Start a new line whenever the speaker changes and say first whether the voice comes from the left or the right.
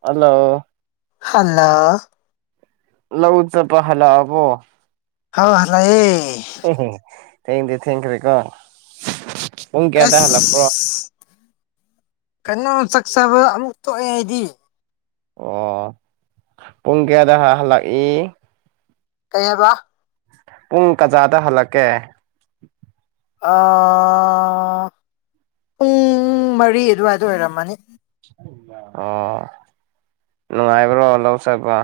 right: Hello
left: hello
right: ꯂꯧ ꯎ ꯆ ꯄ ꯍꯂꯕꯣ
left: ꯍꯥ ꯍꯂꯑꯌꯦ
right: ꯎ ꯊꯦꯡꯗꯦ ꯊꯦꯡꯀ꯭ꯔꯦ ꯀꯣ ꯄꯨꯡ ꯀꯌꯥꯗꯏ ꯍꯜꯂꯛꯄ꯭ꯔꯣ
left: ꯀꯩꯅꯣꯝ ꯆꯥꯛꯆꯕ ꯑꯃꯨꯛ ꯊꯣꯛꯑꯦ ꯍꯥꯏꯗꯤ
right: ꯑꯣ ꯄꯨꯡ ꯀꯌꯥꯗ ꯍꯜꯂꯛꯏ
left: ꯀꯩꯅꯕ
right: ꯄꯨꯡ ꯀꯖꯥꯗ ꯍꯜꯂꯛꯀꯦ
left: ꯄꯨꯡ ꯃꯔꯤ ꯑꯗꯨꯋꯥꯏꯗ ꯑꯣꯏꯔꯝꯃꯅꯤ
right: ꯑꯣ ꯅꯨꯡꯉꯥꯏꯕ꯭ꯔꯣ ꯂꯧ ꯆꯠꯕ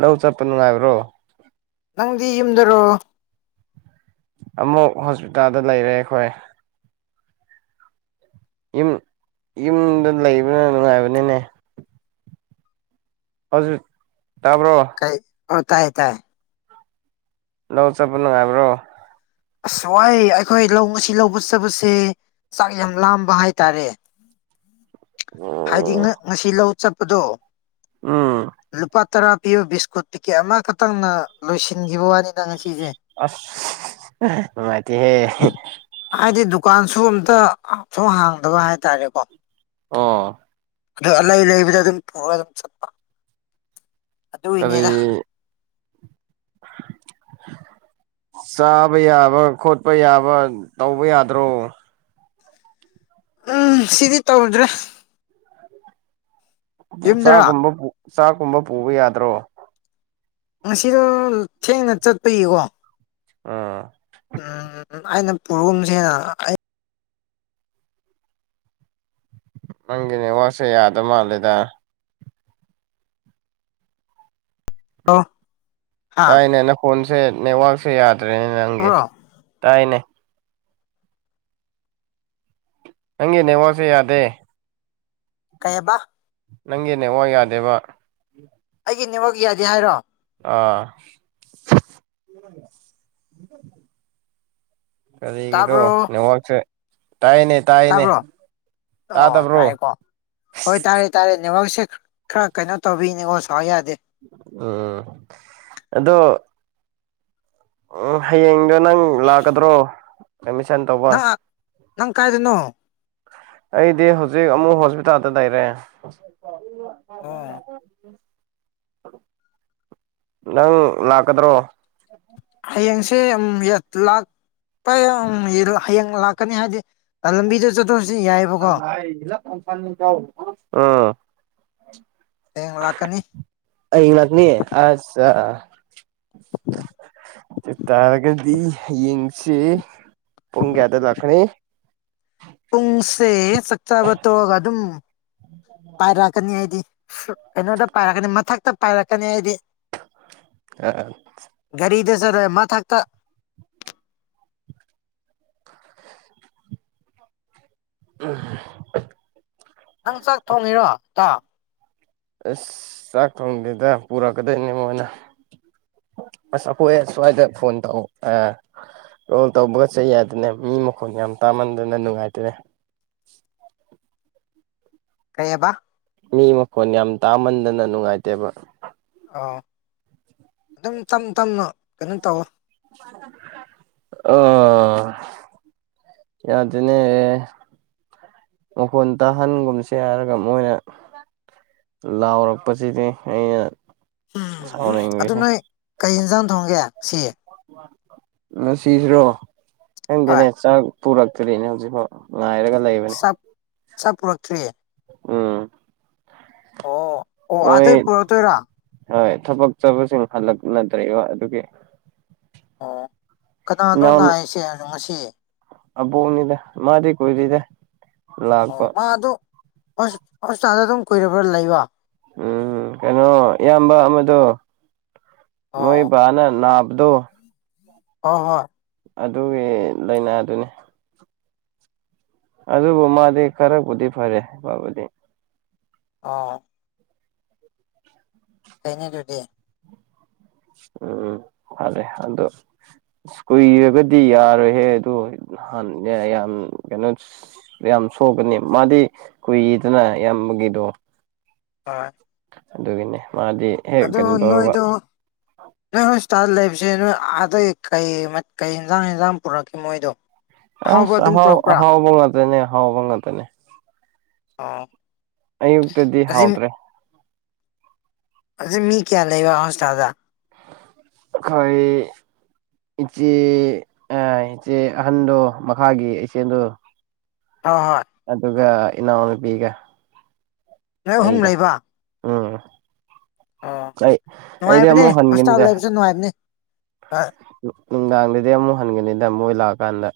right: ꯂꯧ ꯆꯠꯄ ꯅꯨꯡꯉꯥꯏꯕ꯭ꯔꯣ
left: ꯅꯪꯗꯤ ꯌꯨꯝꯗꯔꯣ
right: ꯑꯃꯨꯛ ꯍꯣꯁꯄꯤꯇꯥꯜꯗ ꯂꯩꯔꯦ ꯑꯩꯈꯣꯏ ꯌꯨꯝ ꯌꯨꯝꯗ ꯂꯩꯕꯅ ꯅꯨꯡꯉꯥꯏꯕꯅꯤꯅꯦ ꯍꯧꯖꯤꯛ ꯇꯥꯕ꯭ꯔꯣ
left: ꯀꯩ ꯑꯣ ꯇꯥꯏ ꯇꯥꯏ
right: ꯂꯧ ꯆꯠꯄ ꯅꯨꯉꯥꯏꯕ꯭ꯔꫭ
left: ꯑꯁ ꯋꯥꯏ ꯑꯩꯈꯣꯏ ꯂꯧ ꯉꯁꯤ ꯂꯧꯕ ꯆꯞꯄꯁꯦ ꯆꯥꯛ ꯌꯥꯝ ꯂꯥꯝꯕ ꯍꯥꯏꯇꯥꯔꯦ ꯍꯥꯏꯗꯤ ꯉꯁꯤ ꯂꯧ ꯆꯠꯄꯗꯣ
right: ꯎꯝ
left: ꯂꯨꯄꯥ ꯇꯔꯥ ꯄꯤꯕ ꯕꯤꯁꯀꯨꯠ ꯇꯤꯛꯀꯦꯠ ꯑꯃꯈꯛꯇꯪꯅ ꯂꯣꯏꯁꯤꯟꯈꯤꯕ ꯋꯥꯅꯤꯗ ꯉꯁꯤ
right: ꯑꯁ ꯃꯥꯗꯤ ꯍꯦ
left: ꯗꯨꯀꯥꯟꯁꯨꯣ ꯑꯝꯇ ꯁꯨꯝ ꯍꯥꯡꯗꯕ ꯍꯥꯏꯇꯥꯔꯦꯀꯣ
right: ꯑꯣ
left: ꯑꯗꯨ ꯑꯂꯩ ꯂꯩꯕꯗ ꯑꯗꯨꯝ ꯄꯨꯔꯒ ꯑꯗꯨꯝ ꯆꯠꯄ ꯑꯗꯨꯏꯅꯦꯗ
right: ꯀꯔꯤ [unintelligible] ꯆꯥꯕ ꯌꯥꯕ ꯈꯣꯠꯄ ꯌꯥꯕ ꯇꯧꯕ ꯌꯥꯗ꯭ꯔꯣ
left: ꯎꯝ ꯁꯤꯗꯤ ꯇꯧꯗ꯭ꯔꯦ ꯌꯨꯝꯗꯔꯣ
right: ꯆꯥꯒꯨꯝꯕ ꯆꯥꯛꯒꯨꯝꯕ ꯄꯨꯕ ꯌꯥꯗ꯭ꯔꯣ
left: ꯉꯁꯤꯗꯣ ꯊꯦꯡꯅ ꯆꯠꯄꯌꯦꯀꯣ
right: ꯑꯥ
left: ꯎꯝ ꯑꯩꯅ ꯄꯨꯔꯛꯨꯝꯁꯦꯅ ꯑꯩ
right: ꯅꯪꯒꯤꯅꯦ ꯋꯥꯁꯦ ꯌꯥꯗ ꯃꯥꯜꯂꯦꯗ
left: ꯍꯥ
right: ꯇꯥꯏꯅꯦꯅꯦ ꯐꯣꯟꯁꯦ ꯅꯦꯠꯋꯥꯛꯛꯁꯦ ꯌꯥꯗ꯭ꯔꯦꯅꯦ ꯅꯪꯒꯤ
left: ꯇꯥꯕ꯭ꯔꯣ
right: ꯇꯥꯏꯅꯦ ꯍꯪꯦꯅꯦ ꯋꯥꯁꯤꯦꯗꯦ
left: ꯀꯩꯕ
right: ꯅꯪꯒꯤꯅꯦ ꯋꯥ ꯌꯥꯗꯦꯕ
left: ꯑꯩꯒꯤ ꯅꯦꯝꯃꯛ ꯌꯥꯗꯦ ꯍꯥꯏꯔꯣ
right: ꯑꯥ ꯀꯔꯤꯒꯗꯣ
left: ꯇꯥꯕ꯭ꯔꯣ
right: ꯅ ꯍꯁꯦ
left: ꯇꯥꯕ꯭ꯔꯣ ꯑꯣ
right: ꯇꯥꯗꯕ꯭ꯔꯣ
left: ꯇꯥꯏꯦꯀꯣ ꯍꯣꯏ ꯇꯥꯔꯦ ꯇꯥꯔꯦ ꯅꯕꯥꯛꯁꯦ ꯈꯔ ꯀꯩꯅꯣ ꯇꯧꯕꯤꯅꯤ ꯑꯣ ꯁꯥꯎ ꯌꯥꯗꯦ
right: ꯎꯝ ꯑꯗꯣ ꯎꯝ ꯍꯌꯦꯡꯗꯣ ꯅꯪ ꯂꯥꯛꯀꯗ꯭ꯔꯣ ꯑꯦꯠꯃꯤꯁꯟ ꯇꯧꯕ
left: ꯅꯪ ꯅꯪ ꯀꯥꯏꯗꯅꯣ
right: ꯑꯩꯗꯤ ꯍꯧꯖꯤꯛ ꯑꯃꯨꯛ ꯍꯣꯁꯄꯤꯇꯥꯜꯗ ꯂꯩꯔꯦ ꯑꯣ
left: ꯑꯣ
right: ꯅꯪ ꯂꯥꯛꯀꯗ꯭ꯔꯣ
left: ꯍꯌꯦꯡꯁꯦ ꯂꯥꯛ ꯍꯌꯦꯡ ꯂꯥꯛꯀꯅꯤ ꯍꯥꯏꯕꯗꯤ ꯂꯝꯕꯤꯗ ꯆꯠꯇꯁꯨ ꯌꯥꯏꯑꯕꯀꯣ
right: ꯑꯥ
left: ꯍꯌꯦꯡ ꯂꯥꯛꯀꯅꯤ
right: ꯑꯩ ꯉꯅꯤ ꯑꯆꯥ ꯇꯔꯒꯗꯤ ꯌꯦꯡꯁꯤ ꯄꯨꯡꯒꯦꯗ ꯂꯈꯅꯤ
left: ꯄꯨꯡꯁꯦ ꯆꯥꯛꯆꯥꯕ ꯇꯣꯛꯑꯒ ꯑꯗꯨꯝ ꯄꯥꯏꯔꯛꯀꯅꯤ ꯍꯥꯏꯗꯤ ꯀꯩꯅꯣꯗ ꯄꯥꯏꯔꯛꯀꯅꯤ ꯃꯊꯛꯇ ꯄꯥꯏꯔꯛꯀꯅꯤ ꯑꯩꯗꯤ
right: ꯑ
left: ꯗꯦꯁꯔꯦ ꯃꯥ ꯊꯥꯛꯇꯥ
right: ꯎꯝ
left: ꯅꯪ ꯆꯥꯛ ꯊꯣꯡꯉꯤꯔꯣ ꯏꯇꯥꯎ
right: ꯑꯁ ꯆꯥꯛ ꯊꯣꯡꯗꯦꯗ ꯄꯨꯔꯛꯀꯗꯣꯏꯅꯦ ꯃꯣꯏꯅ ꯑꯁ ꯑꯩꯈꯣꯏꯁ꯭ꯋꯥꯏꯗ ꯐꯣꯟ ꯇꯧ ꯀꯣꯜ ꯇꯧꯕꯒ ꯆꯩ ꯍꯥꯏꯗꯅ ꯃꯤ ꯃꯈꯣꯟ ꯌꯥꯝ ꯆꯃꯟꯗꯅ ꯅꯨꯡꯉꯥꯏꯇ꯭ꯔꯦ
left: ꯀꯩꯕ
right: ꯃꯤ ꯃꯈꯣꯟ ꯌꯥꯝ ꯇꯥꯃꯟꯗꯅ ꯅꯨꯡꯉꯥꯏꯇꯦꯕ
left: ꯑꯣ ꯑꯗꯨꯝ ꯇꯞ ꯇꯝꯅ ꯀꯩꯅꯣ ꯇꯧꯋ
right: ꯑꯣ ꯌꯥ ꯑꯗꯨꯅꯦ ꯃꯈꯣꯟ ꯇꯥꯍꯟꯒꯨꯝꯁꯦ ꯍꯥꯏꯔꯒ ꯃꯣꯏꯅ ꯂꯥꯎꯔꯛꯄꯁꯤꯗꯤ ꯑꯩꯅ
left: ꯎꯝ ꯑꯗꯨ
right: ꯁꯥꯎꯅꯤꯡꯉꯁꯦ
left: ꯅꯣꯏ ꯀꯩ ꯌꯦꯟꯖꯥꯡ ꯊꯣꯡꯒꯦ ꯁꯤ
right: ꯉꯁꯤꯁꯤꯔꯣ
left: ꯍꯣꯏ
right: ꯈꯪꯗꯦꯅꯦ ꯆ ꯄꯨꯔꯛꯇ꯭ꯔꯦꯅꯦ ꯍꯧꯖꯤꯛꯐꯥꯎ ꯂꯥꯏꯔꯒꯂ ꯂꯩꯕꯅꯦ
left: ꯆ ꯄꯨꯔꯛꯇ꯭ꯔꯤꯌꯦ
right: ꯎꯝ
left: ꯑꯣ ꯑꯣ
right: ꯃꯣꯏ
left: ꯑꯇꯩꯩ ꯄꯨꯣ ꯇꯔ
right: ꯍꯣꯏ ꯊꯕꯛ ꯆꯠꯕꯁꯤꯡ ꯍꯜꯂꯛꯅꯗ꯭ꯔꯕ ꯑꯗꯨꯒꯤ
left: ꯑꯣ ꯀꯅꯥꯅꯣ
right: ꯏꯅꯥꯎ
left: ꯅꯥꯏꯁꯦ ꯉꯁꯤ
right: ꯑꯕꯣꯛꯅꯤꯗ ꯃꯥꯗꯤ ꯀꯨꯏꯗ꯭ꯔꯤꯗ
left: ꯑꯣ
right: ꯂꯥꯛꯄ
left: ꯃꯥ ꯑꯗꯨ ꯍꯣꯁꯄꯤꯇꯥꯜꯗ ꯑꯗꯨꯝ ꯀꯨꯏꯔꯕ꯭ꯔꯥ ꯂꯩꯕ
right: ꯎꯝ ꯀꯩꯅꯣ ꯏꯌꯥꯝꯕ ꯑꯃꯗꯣ ꯃꯣꯏ ꯕꯥꯅ ꯅꯥ ꯗꯣ
left: ꯑ ꯍ
right: ꯑꯗꯨꯒꯤ ꯂꯥꯏꯅꯥꯗꯨꯅꯤ ꯑꯗꯨꯕꯨ ꯃꯥꯗꯤ ꯈꯔꯕꯨꯗꯤ ꯐꯔꯦ ꯃꯥꯕꯨꯗꯤ
left: ꯑꯥ ꯀꯩꯅ ꯑꯗꯨꯗꯤꯦ
right: ꯎꯝ ꯐꯔꯦ ꯑꯗꯣ ꯀꯨꯏꯔꯒꯗꯤ ꯌꯥꯔꯣꯏꯍꯦ ꯑꯗꯨ ꯍꯥꯟ ꯌꯥꯝ ꯀꯩꯅꯣ ꯌꯥꯝ ꯁꯣꯛꯀꯅꯤ ꯃꯥꯗꯤ ꯀꯨꯏꯗꯅ ꯌꯥꯝ ꯗꯣ
left: ꯍꯣꯏ
right: ꯑꯗꯨꯒꯅꯦ
left: ꯑꯗ ꯏꯅ ꯏꯗꯨ ꯁ ꯂꯥꯏꯐ ꯁꯦ ꯅꯣꯏ ꯑꯗꯩ ꯀꯩ ꯀꯩ ꯌꯦꯟꯖꯥꯡ ꯌꯦꯟꯖꯥꯡ ꯄꯨꯔꯛꯈꯤ ꯃꯣꯏꯗꯣ
right: ꯑꯦ
left: ꯑꯍꯥꯎꯕ ꯑꯗꯨꯝ
right: ꯑꯍꯥꯎ
left: ꯄꯨꯔꯛꯄ꯭ꯔꯥ
right: ꯑꯍꯥꯎꯕ ꯉ ꯇꯅꯦ ꯑꯍꯥꯎꯕ ꯉ ꯇꯅꯦ
left: ꯑ
right: ꯑꯩ ꯎꯛꯇꯗꯤ ꯍꯥꯎꯗ꯭ꯔꯦ
left: ꯁꯦ ꯃꯤ ꯀꯌꯥ ꯂꯩꯕ ꯍꯁ ꯇꯥꯖꯥ
right: ꯑꯩꯣꯏ ꯏꯆꯦ ꯏꯆꯦ ꯑꯍꯟꯗꯣ ꯃꯈꯥꯒꯤ ꯏꯆꯦꯗꯣ
left: ꯍꯣꯏ ꯍꯣꯏ
right: ꯑꯗꯨꯒ ꯏꯅꯥꯎꯅꯨꯄꯤꯒ
left: ꯅꯣꯏ ꯑꯍꯨꯝ
right: ꯑꯩꯒ
left: ꯂꯩꯕ
right: ꯎꯝ꯫
left: ꯑꯣ
right: ꯑꯩ ꯑꯩꯗꯤ
left: ꯅꯨꯡꯉꯥꯏꯕꯅꯦ
right: ꯑꯃꯨꯛ
left: ꯍꯣꯁꯄꯤꯇꯥꯜ
right: ꯍꯟꯒꯅꯤꯗ
left: ꯂꯩꯕꯁꯨꯦ ꯅꯨꯡꯉꯥꯏꯕꯅꯤ ꯍꯣꯏ
right: ꯅꯨꯡꯗꯥꯡꯗꯗꯤ ꯑꯃꯨꯛ ꯍꯟꯒꯅꯤꯗ ꯃꯣꯏ ꯂꯥꯛꯑꯀꯥꯟꯗ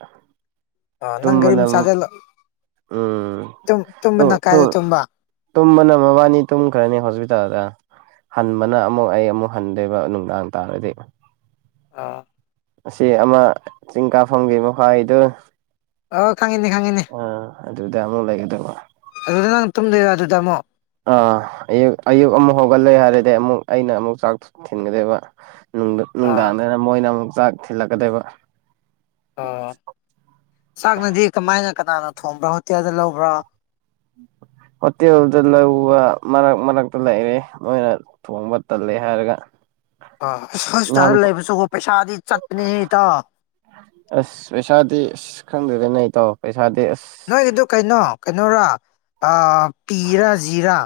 left: ꯑꯣ ꯅꯪ ꯔꯤ ꯃ
right: ꯇꯨꯝꯕꯅ
left: ꯆꯗ
right: ꯎꯝ
left: ꯇꯨꯝ ꯅ ꯀꯥꯏꯗ ꯇꯨꯝꯕꯥ
right: ꯇꯨꯝꯕꯅ ꯃꯕꯥꯅꯤ ꯇꯨꯝꯈ꯭ꯔꯅꯤ ꯍꯣꯁꯄꯤꯇꯥꯜꯗ ꯍꯟꯕꯅ ꯑꯃꯨꯛ ꯑꯩ ꯑꯃꯨꯛ ꯍꯟꯗꯣꯏꯕ ꯅꯨꯡꯗꯥꯡ ꯇꯥꯔꯗꯤ
left: ꯑꯥ
right: ꯑꯁꯤ ꯑꯃ ꯆꯤꯡ ꯀꯥ ꯐꯪꯒꯤꯕ ꯐꯥꯏꯗꯨ
left: ꯑꯣ ꯈꯪꯉꯤꯅꯤ ꯈꯪꯉꯤꯅꯤ
right: ꯑ ꯑꯗꯨꯗꯥꯃ ꯂꯩꯦ ꯀꯦ ꯇꯉ
left: ꯑꯗꯨꯗ ꯅꯪ ꯇꯨꯝꯗꯣꯏꯔ ꯑꯗꯨꯗ ꯑꯃꯨꯛ
right: ꯑ ꯑ ꯑꯌ ꯑꯃ ꯍꯒꯂ ꯌꯥꯔꯦ ꯑꯗꯩ ꯑꯃꯨꯛ ꯑꯩꯅ ꯑꯃꯨꯛ ꯆꯥꯛ ꯊꯤꯟꯒꯗꯕ
left: ꯑ
right: ꯅꯨꯡꯗꯥꯡꯗꯅ ꯃꯣꯏꯅ ꯑꯃꯨꯛ ꯆꯥꯛ ꯊꯤꯜꯂꯛꯀꯗꯣꯏꯕ
left: ꯑꯣ ꯆꯥꯛꯅꯗꯤ ꯀꯃꯥꯏꯅ ꯀꯅꯥꯅꯣ ꯊꯣꯡꯕ꯭ꯔꯥ ꯍꯣꯇꯦꯜꯗ ꯂꯧꯕ꯭ꯔꯥ
right: ꯎꯝ ꯍꯣꯇꯦꯜꯗ ꯂꯧꯕ ꯃꯔꯛ ꯃꯔꯛꯇ ꯂꯩꯔꯦ ꯃꯣꯏꯅ ꯊꯣꯡꯕ ꯇꯜꯂꯦ ꯍꯥꯏꯔꯒ
left: ꯑ ꯑ
right: ꯅꯍꯥꯟ
left: ꯍꯣꯁꯄꯤꯇꯥꯜꯗ ꯂꯩꯕꯁꯨꯀꯣ ꯄꯩꯁꯥꯗꯤ ꯆꯠꯄꯅꯤꯇ
right: ꯑꯁ ꯄꯩꯁꯥꯗꯤ ꯑꯁ ꯈꯪꯗꯗꯦ ꯅ ꯑꯩ ꯇꯧꯑꯣ ꯄꯩꯁꯥ
left: ꯅꯣꯏꯒꯤꯗꯨ ꯀꯩꯅꯣ ꯀꯩꯅꯔꯥ ꯄꯤꯔꯥ ꯖꯤꯔꯥ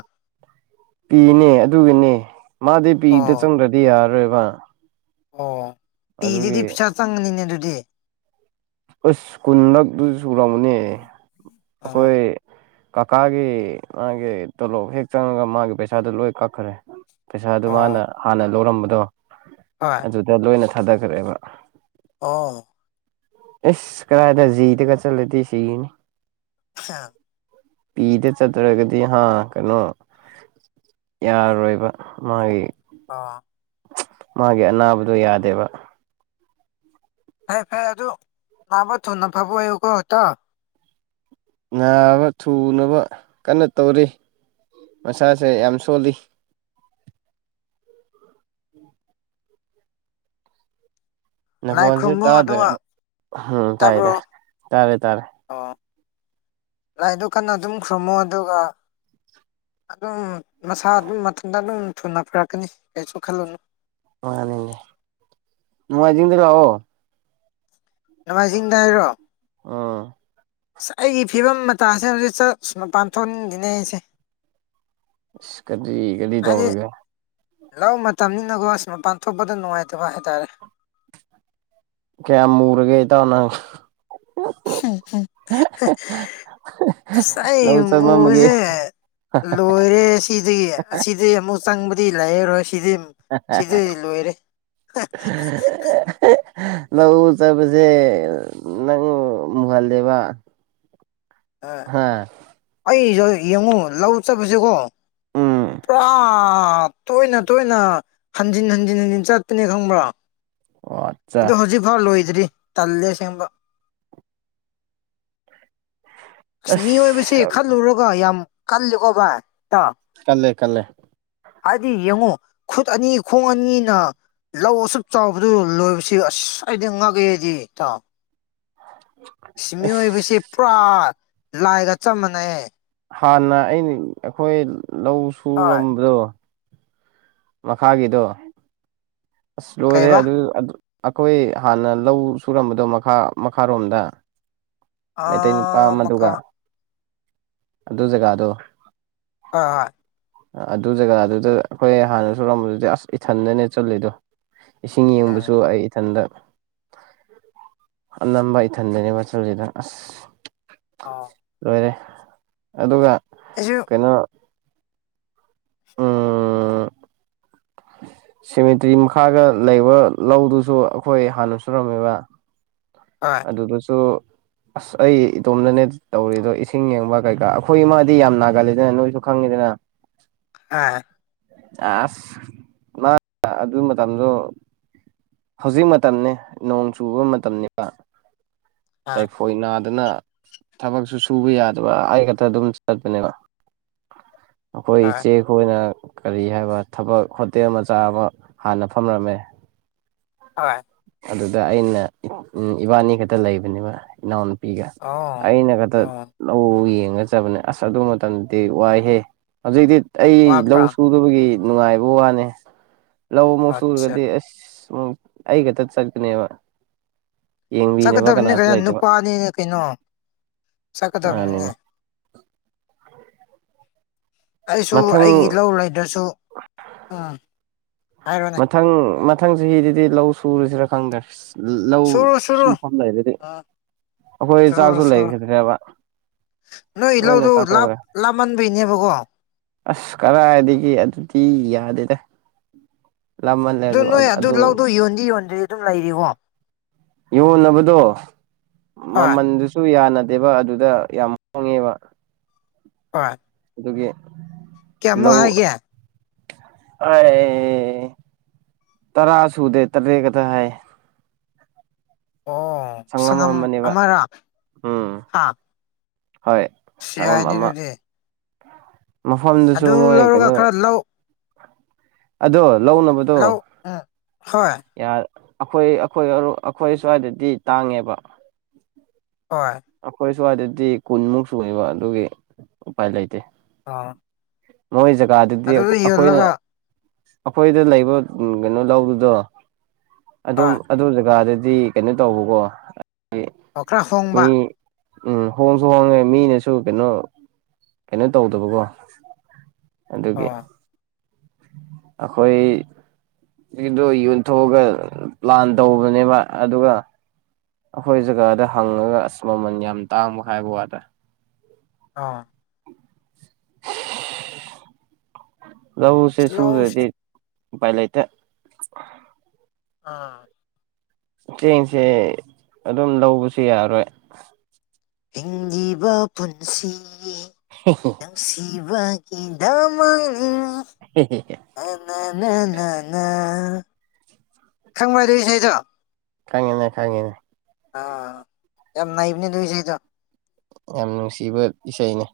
right: ꯄꯤꯅꯦ ꯑꯗꯨꯒꯅꯦ ꯃꯥꯗꯤ ꯄꯤꯗ
left: ꯑꯣ
right: ꯆꯪꯗ꯭ꯔꯗꯤ ꯌꯥꯔꯔꯣꯏꯕ
left: ꯑꯣ ꯄꯤꯗꯗꯤ
right: ꯑꯗꯨꯒꯤ
left: ꯄꯩꯁꯥ ꯆꯪꯒꯅꯤꯅꯦ ꯑꯗꯨꯗꯤ
right: ꯑꯁ ꯀꯨꯟꯂꯛꯇꯨ ꯁꯨꯔꯝꯅꯦ
left: ꯑꯣ
right: ꯑꯩꯈꯣꯏ ꯀꯀꯥꯒꯤ ꯃꯥꯒꯤ ꯇꯣꯂꯣꯞ ꯍꯦꯛ ꯆꯪꯉꯒ ꯃꯥꯒꯤ ꯄꯩꯁꯥꯗꯨꯣ ꯂꯣꯏ ꯀꯛꯈ꯭ꯔꯦ ꯄꯩꯁꯥꯗꯨ ꯃꯥꯅ
left: ꯑꯣ
right: ꯍꯥꯟꯅ ꯂꯧꯔꯝꯕꯗꯣ
left: ꯍꯣꯏ
right: ꯑꯗꯨꯗ ꯂꯣꯏꯅ ꯊꯥꯗꯈ꯭ꯔꯦꯕ
left: ꯑꯥ
right: ꯏꯁꯁ ꯀꯗꯁꯤꯗ ꯀ ꯆꯂꯦꯇ ꯁꯤꯅꯤ
left: ꯑ
right: ꯄꯤꯗ ꯆꯠꯇ꯭ꯔꯒꯗꯤ ꯍꯥ ꯀꯩꯅꯣ ꯌꯥꯔꯣꯏꯕ ꯃꯥꯒꯤ
left: ꯑ
right: ꯃꯥꯒꯤ ꯑꯅꯥꯕꯗꯨꯣ ꯌꯥꯗꯦꯕ
left: ꯐꯦ ꯐꯔ ꯑꯗꯨ ꯃꯥꯕ ꯊꯨ ꯅ ꯐꯥꯕꯣ ꯑ ꯀꯣ ꯇ
right: ꯅꯥꯕ ꯊꯨꯅꯕ ꯀꯟꯅ ꯇꯧꯔꯤ ꯃꯁꯥꯁꯦ ꯌꯥꯝ ꯁꯣꯜꯂꯤ
left: ꯂꯥꯏ
right: ꯅꯈꯣꯟꯁꯦ
left: ꯈꯨꯔꯨꯝꯕꯨ
right: ꯇꯥꯗ꯭ꯔꯦ
left: ꯑꯗꯨꯒ
right: ꯎꯝ ꯇꯥꯏ
left: ꯇꯥꯕ꯭ꯔꯣ
right: ꯇꯥꯏ ꯇꯥꯔꯦ ꯇꯥꯔꯦ
left: ꯑꯣ ꯂꯥꯏꯗꯨ ꯀꯟꯅ ꯑꯗꯨꯝ ꯈꯔꯨꯝꯃꯣ ꯑꯗꯨꯒ ꯑꯗꯨꯝ ꯃꯁꯥ ꯑꯗꯨꯝ ꯃꯊꯟꯇ ꯑꯗꯨꯝ ꯊꯨꯅ ꯐꯔꯛꯀꯅꯤ ꯀꯩꯁꯨ ꯈꯜꯂꯨꯅꯨ
right: ꯍ ꯃ ꯑꯤꯡꯗꯔ ꯂꯕꯣ
left: ꯅꯃꯥꯏꯖꯤꯡꯗ ꯍꯥꯏꯔꯣ
right: ꯑꯥ
left: ꯑꯁ ꯑꯩꯒꯤ ꯐꯤꯕꯝ ꯃꯇꯁꯦ ꯍꯧꯖꯤꯛ ꯆ ꯁ ꯃ ꯄꯥꯟꯊꯣꯛꯈꯤꯅꯦ ꯑꯩꯁꯦ
right: ꯀꯗꯤ ꯀꯗꯤ
left: ꯍꯥꯏꯗꯤ
right: ꯇꯧꯔꯒꯦ
left: ꯂꯧ ꯃꯇꯝꯅꯤꯅꯀꯣ ꯁꯤ ꯃꯄꯥꯟ ꯊꯣꯛꯄꯗ ꯅꯨꯡꯉꯥꯏꯇꯕ ꯍꯥꯏꯇꯥꯔꯦ
right: ꯀꯌꯥ ꯃꯨꯔꯒꯦ ꯊ ꯑꯣꯅ
left: ꯁ
right: ꯂꯧ ꯆꯠꯃꯝꯃꯒꯦ
left: ꯃꯦ ꯂꯣꯏꯔꯦ ꯁꯤꯗꯒꯤ ꯑꯁꯤꯗꯒꯤ ꯑꯃꯨꯛ ꯆꯪꯕꯗꯤ ꯂꯩꯔꯔꯣꯏ ꯁꯤꯗꯤ ꯁꯤꯗꯤ ꯂꯣꯏꯔꯦ
right: ꯂꯧ ꯎ ꯆꯥꯕꯁꯦ ꯅꯪ ꯃꯨꯍꯜꯂꯦꯕ
left: ꯑ ꯑꯩꯁꯨ ꯌꯦꯡꯉꯨ ꯂꯧ ꯆꯠꯄꯁꯦꯀꯣ꯫ ꯑ ꯑ ꯇꯣꯏꯅ ꯇꯣꯏꯅ ꯍꯟꯖꯤꯟ ꯍꯟꯖꯤꯟ ꯍꯟꯖꯤꯟ ꯆꯠꯇꯄꯅꯦ ꯈꯪꯕ꯭ꯔꯥ꯫ ꯑꯗꯨꯣ ꯍꯧꯖꯤꯛ ꯐꯥꯎ ꯂꯣꯏ꯫ ꯔꯤ ꯇꯦꯟ ꯑꯥꯁꯦꯡꯕ ꯑꯁ ꯃꯤꯑꯣꯏꯕꯁꯤ ꯈꯜꯂꯨꯔꯒ ꯌꯥꯝ ꯀꯜꯂꯤꯀꯣ ꯚꯏ
right: ꯀꯜꯂꯦ ꯀꯜꯂꯦ
left: ꯍꯥꯏꯗꯤ ꯌꯦꯡꯉꯣ ꯈꯨꯠ ꯑꯅꯤ ꯈꯣꯡ ꯑꯅꯤꯅ ꯂꯧ ꯑꯁꯨꯛ ꯆꯥꯎꯕꯗꯨ ꯂꯣꯏꯕꯁꯤ ꯑꯁ ꯑꯩꯗꯤ ꯉꯥꯛꯑꯦꯗꯤ ꯏꯇꯥꯎ ꯁꯤ
right: ꯑꯁ
left: ꯃꯤꯑꯣꯏꯕꯁꯤ ꯄꯨꯔꯥ ꯂꯥꯏꯒ ꯆꯞ ꯃꯥꯟꯅꯩ
right: ꯍꯥꯟꯅ ꯑꯩꯅ ꯑꯩꯈꯣꯏ ꯂꯧ
left: ꯍꯣꯏ
right: ꯁꯨꯔꯝꯕꯗꯣ ꯃꯈꯥꯒꯤꯗꫭ ꯑꯁ ꯂꯣꯔꯦ
left: ꯀꯩꯕ
right: ꯑꯗꯨ ꯑꯗꯨ ꯑꯩꯈꯣꯏ ꯍꯥꯟꯅ ꯂꯧ ꯁꯨꯔꯝꯕꯗꯣ ꯃꯈꯥꯔꯣꯝꯗ ꯃꯩꯇꯩ ꯅꯨꯄꯥ
left: ꯑꯥ
right: ꯑꯃꯗꯨꯒ
left: ꯃꯈꯥ
right: ꯑꯗꯨ ꯖꯒꯥꯗꯣ
left: ꯍ ꯍꯣꯏ
right: ꯑꯗꯨ ꯖꯒꯥꯗꯨꯗ ꯑꯩꯈꯣꯏ ꯍꯥꯟꯅ ꯁꯨꯔꯝꯕꯗꯨꯗꯤ ꯑꯁ ꯏꯊꯟꯗꯅꯦ ꯆꯜꯂꯤꯗꯣ ꯏꯁꯤꯡ ꯌꯦꯡꯕꯁꯨ
left: ꯎꯝ
right: ꯑꯩ ꯏꯊꯟꯗ ꯑꯅꯝꯕ ꯏꯊꯟꯗꯅꯦ ꯃꯆꯨꯁꯤꯗ ꯑꯁ
left: ꯑꯣ
right: ꯂꯣꯏꯔꯦ ꯑꯗꯨꯒ
left: ꯑꯩꯁꯨ
right: ꯀꯩꯅꯣ ꯎ ꯁꯤꯦꯃꯤꯇ꯭ꯔꯤ ꯃꯈꯥꯒ ꯂꯩꯕ ꯂꯧꯗꯨꯁꯨ ꯑꯩꯈꯣꯏ ꯍꯥꯟꯅ ꯁꯨꯔꯝꯃꯦꯕ꯫
left: ꯍꯣꯏ
right: ꯑꯗꯨꯗꯁꯨ꯫ ꯑꯁ ꯑꯩ ꯏꯇꯣꯝꯅꯅꯦ ꯇꯧꯔꯤꯗꯣ ꯏꯁꯤꯡ ꯌꯦꯡꯕ ꯀꯩꯀꯥ ꯑꯩꯈꯣꯏꯃꯗꯤ ꯌꯥꯝ ꯅꯥꯒꯂꯗꯅ ꯅꯣꯏꯁꯨ ꯍꯪꯉꯗꯅ
left: ꯍꯣꯏ
right: ꯑꯁ ꯑꯗꯨ ꯃꯇꯝꯗꯣ ꯍꯧꯖꯤꯛ ꯃꯇꯝꯅꯤꯅꯦ ꯅꯣꯡ ꯆꯨꯕ ꯃꯇꯝꯅꯤꯕ
left: ꯍꯣꯏ
right: ꯇꯥꯏꯐꯣꯏꯅꯥ ꯑꯗꯨꯅ ꯊꯕꯛꯁꯨ ꯁꯨꯕ ꯌꯥꯗꯕ ꯑꯩ ꯈꯛꯇ ꯑꯗꯨꯝ ꯆꯠꯄꯅꯦꯀꯣ ꯑꯩꯈꯣꯏ
left: ꯍꯣꯏ
right: ꯏꯆꯦ ꯈꯣꯏꯅ ꯀꯔꯤ ꯍꯥꯏꯕ ꯊꯕꯛ ꯍꯣꯇꯦꯜ ꯃꯆꯥ ꯑꯃ ꯍꯥꯟꯅ ꯐꯝꯔꯝꯃꯦ
left: ꯍꯣꯏ
right: ꯑꯗꯨꯗ ꯑꯩꯅ ꯎꯝ ꯏꯕꯥꯅꯤ ꯈꯛꯇ ꯂꯩꯕꯅꯦꯕ ꯏꯅꯥꯎ ꯄꯤꯒ
left: ꯑꯣ
right: ꯑꯩꯅ ꯈꯛꯇ
left: ꯑꯣ
right: ꯂꯧ ꯌꯦꯡ ꯈꯪꯒꯠꯆꯕꯅꯦ ꯑꯁ ꯑꯗꯨ ꯃꯇꯝꯗꯗꯤ ꯋꯥꯏꯍꯦ ꯍꯧꯖꯤꯛꯇꯤ ꯑꯩ ꯂꯧ
left: ꯋꯥꯕ꯭ꯔꯥ
right: ꯁꯨꯗꯕꯒꯤ ꯅꯨꯡꯉꯥꯏꯕ ꯋꯥꯅꯦ ꯂꯧ ꯑꯃꯨꯛ
left: ꯑꯠꯆꯥ
right: ꯁꯨꯔꯒꯗꯤ ꯑꯁ ꯑꯃꯨꯛ ꯑꯩ ꯈꯛꯇ ꯆꯠꯄꯥꯅꯦꯕ
left: ꯆꯀꯗꯕꯅꯦ ꯀꯩꯅꯣ ꯅꯨꯄꯥꯅꯤꯅꯦ ꯀꯩꯅꯣ ꯆꯠꯀꯗꯕꯥꯅꯦ
right: ꯑꯅꯤꯅꯦ
left: ꯑꯩꯁꯨ
right: ꯃꯊꯪ
left: ꯑꯩꯒꯤ ꯂꯧ ꯂꯩꯗ꯭ꯔꯁꯨ ꯎꯝ ꯍꯥꯏꯔꯣꯅꯦ
right: ꯃꯊꯪ ꯃꯊꯪꯁꯤ ꯍꯤꯗꯗꯤ ꯂꯧ ꯁꯨꯔꯨꯁꯤꯔꯥ ꯈꯪꯗ꯭ꯔꯦ ꯂꯧ
left: ꯁꯨꯔꯣ ꯁꯨꯔꯣ
right: ꯁꯨꯡꯐꯝ ꯂꯩꯗꯗꯤ
left: ꯎꯝ
right: ꯑꯩꯈꯣꯏ
left: ꯁꯨꯔꯣ
right: ꯆꯥꯛꯁꯨ
left: ꯁꯨꯔꯣ
right: ꯂꯩꯈꯤꯗ꯭ꯔꯦꯕ
left: ꯅꯣꯏ
right: ꯂꯣꯏꯅ
left: ꯏꯍꯧꯗꯨ ꯂꯥꯞ
right: ꯆꯥꯊꯣꯛꯈ꯭ꯔꯦ
left: ꯃꯥꯟꯕꯩꯅꯦꯕꯀꯣ
right: ꯑꯁ ꯀꯗꯥꯥꯏꯗꯒꯤ ꯑꯗꯨꯗꯤ ꯌꯥꯗꯦꯗ
left: ꯑꯗꯨ ꯅꯣꯏ ꯑꯗꯨ ꯂꯧꯗꯣ ꯌꯣꯟꯗꯤ ꯌꯣꯟꯗ꯭ꯗꯤ ꯑꯗꯨꯝ ꯂꯩꯔꯤꯀꯣ
right: ꯌꯣꯟꯅꯕꯗꯣ
left: ꯍꯣꯏ
right: ꯃꯃꯜꯗꯨꯁꯨ ꯌꯥꯅ ꯗꯦꯕ ꯑꯗꯨꯗ ꯌꯥꯝ ꯍꯣꯡꯉꯦꯕ
left: ꯄꯠ
right: ꯑꯗꯨꯒꯤ
left: ꯀꯌꯥꯃꯨꯛ
right: ꯂꯧ
left: ꯍꯥꯏꯒꯦ
right: ꯑꯩ ꯇꯔꯥ ꯁꯨꯗꯦ ꯇꯔꯦꯠ ꯀꯗ ꯍꯥꯏ
left: ꯑꯣ
right: ꯁꯪꯉꯝ
left: ꯁꯪꯒꯝ
right: ꯑꯃꯅꯦꯕ
left: ꯑꯃꯔꯥ
right: ꯎꯝ
left: ꯍꯥꯥ
right: ꯍꯣꯏ ꯁꯪꯒꯣꯝ ꯑꯃ ꯃꯐꯝꯗꯨꯁꯨ
left: ꯑꯗꯨ
right: ꯃꯣꯏ
left: ꯂꯧꯔꯒ
right: ꯀꯩꯅꯣ
left: ꯈꯔ ꯂꯧ
right: ꯑꯗꯣ ꯂꯧꯅꯕꯗꯣ
left: ꯂꯧ ꯎꯝ ꯍꯣꯏ
right: ꯌꯥ ꯑꯩꯈꯣꯏ ꯑꯩꯈꯣꯏ ꯑꯩꯈꯣꯏ ꯁ꯭ꯋꯥꯏꯗꯗꯤ ꯇꯥꯡꯉꯦꯕ
left: ꯍꯣꯏ
right: ꯑꯩꯈꯣꯏ ꯁ꯭ꯋꯥꯏꯗꯗꯤ ꯀꯨꯟꯃꯨꯛ ꯁꯨꯢꯌꯦꯕ ꯑꯗꯨꯒꯤ ꯎꯄꯥꯏ ꯂꯩꯇꯦ
left: ꯑꯥ
right: ꯃꯣꯏ ꯖꯒꯥꯗꯨꯗꯤ ꯑꯩꯈꯣꯏꯅ ꯑꯩꯈꯣꯏꯗ ꯂꯩꯕ ꯀꯩꯅꯣ ꯂꯧꯗꯨꯗꯣ ꯑꯗꯨꯝ
left: ꯍꯣꯏ
right: ꯑꯗꯨ ꯖꯒꯥꯗ ꯗꯤ ꯀꯩꯅꯣ ꯇꯧꯕꯀꯣ
left: ꯑꯣ ꯈꯔ
right: ꯃꯤ
left: ꯍꯣꯡꯕ
right: ꯎꯝ ꯍꯣꯡꯁꯨ ꯍꯣꯡꯉꯦ ꯃꯤꯅꯁꯨ ꯀꯩꯅꯣ ꯀꯩꯅꯣ ꯇꯧꯗꯕꯀꯣ ꯑꯗꯨꯒꯤ
left: ꯑꯣ
right: ꯑꯩꯈꯣꯏ ꯁꯤꯗꯣ ꯌꯣꯟꯊꯣꯛꯑꯒ ꯄ꯭ꯂꯥꯟ ꯇꯧꯕꯅꯦꯕ ꯑꯗꯨꯒ ꯑꯩꯈꯣꯏ ꯖꯒꯥꯗ ꯍꯪꯉꯒ ꯑꯁ ꯃꯃꯜ ꯌꯥꯝ ꯇꯥꯡꯕ ꯍꯥꯏꯕ ꯋꯥꯗ
left: ꯑꯥ
right: ꯂꯧꯁꯦ
left: ꯂꯧꯁꯦ
right: ꯁꯨꯔꯗꯤ ꯎꯄꯥꯏ ꯂꯩꯇꯤ
left: ꯑꯥ
right: ꯆꯦꯡꯁꯦ ꯑꯗꯨꯝ ꯂꯧꯕꯁꯨ ꯌꯥꯔꯣꯏ
left: ꯍꯤꯡꯂꯤꯕ ꯄꯨꯟꯁꯤ ꯅꯨꯡꯁꯤꯕ ꯗꯃꯛꯅꯤ ꯅꯥ ꯅꯥ ꯅꯥ ꯈꯪꯕ ꯑꯗꯨꯏ ꯏꯁꯩꯗꯣ
right: ꯈꯪꯉꯤꯅꯦ ꯈꯪꯉꯤꯅꯦ
left: ꯑꯥ ꯌꯥꯝ ꯉꯩꯕꯅꯦ ꯅꯣꯢ ꯁꯤꯗꯣ
right: ꯌꯥꯝ ꯅꯨꯡꯁꯤꯕ ꯏꯁꯩꯅꯦ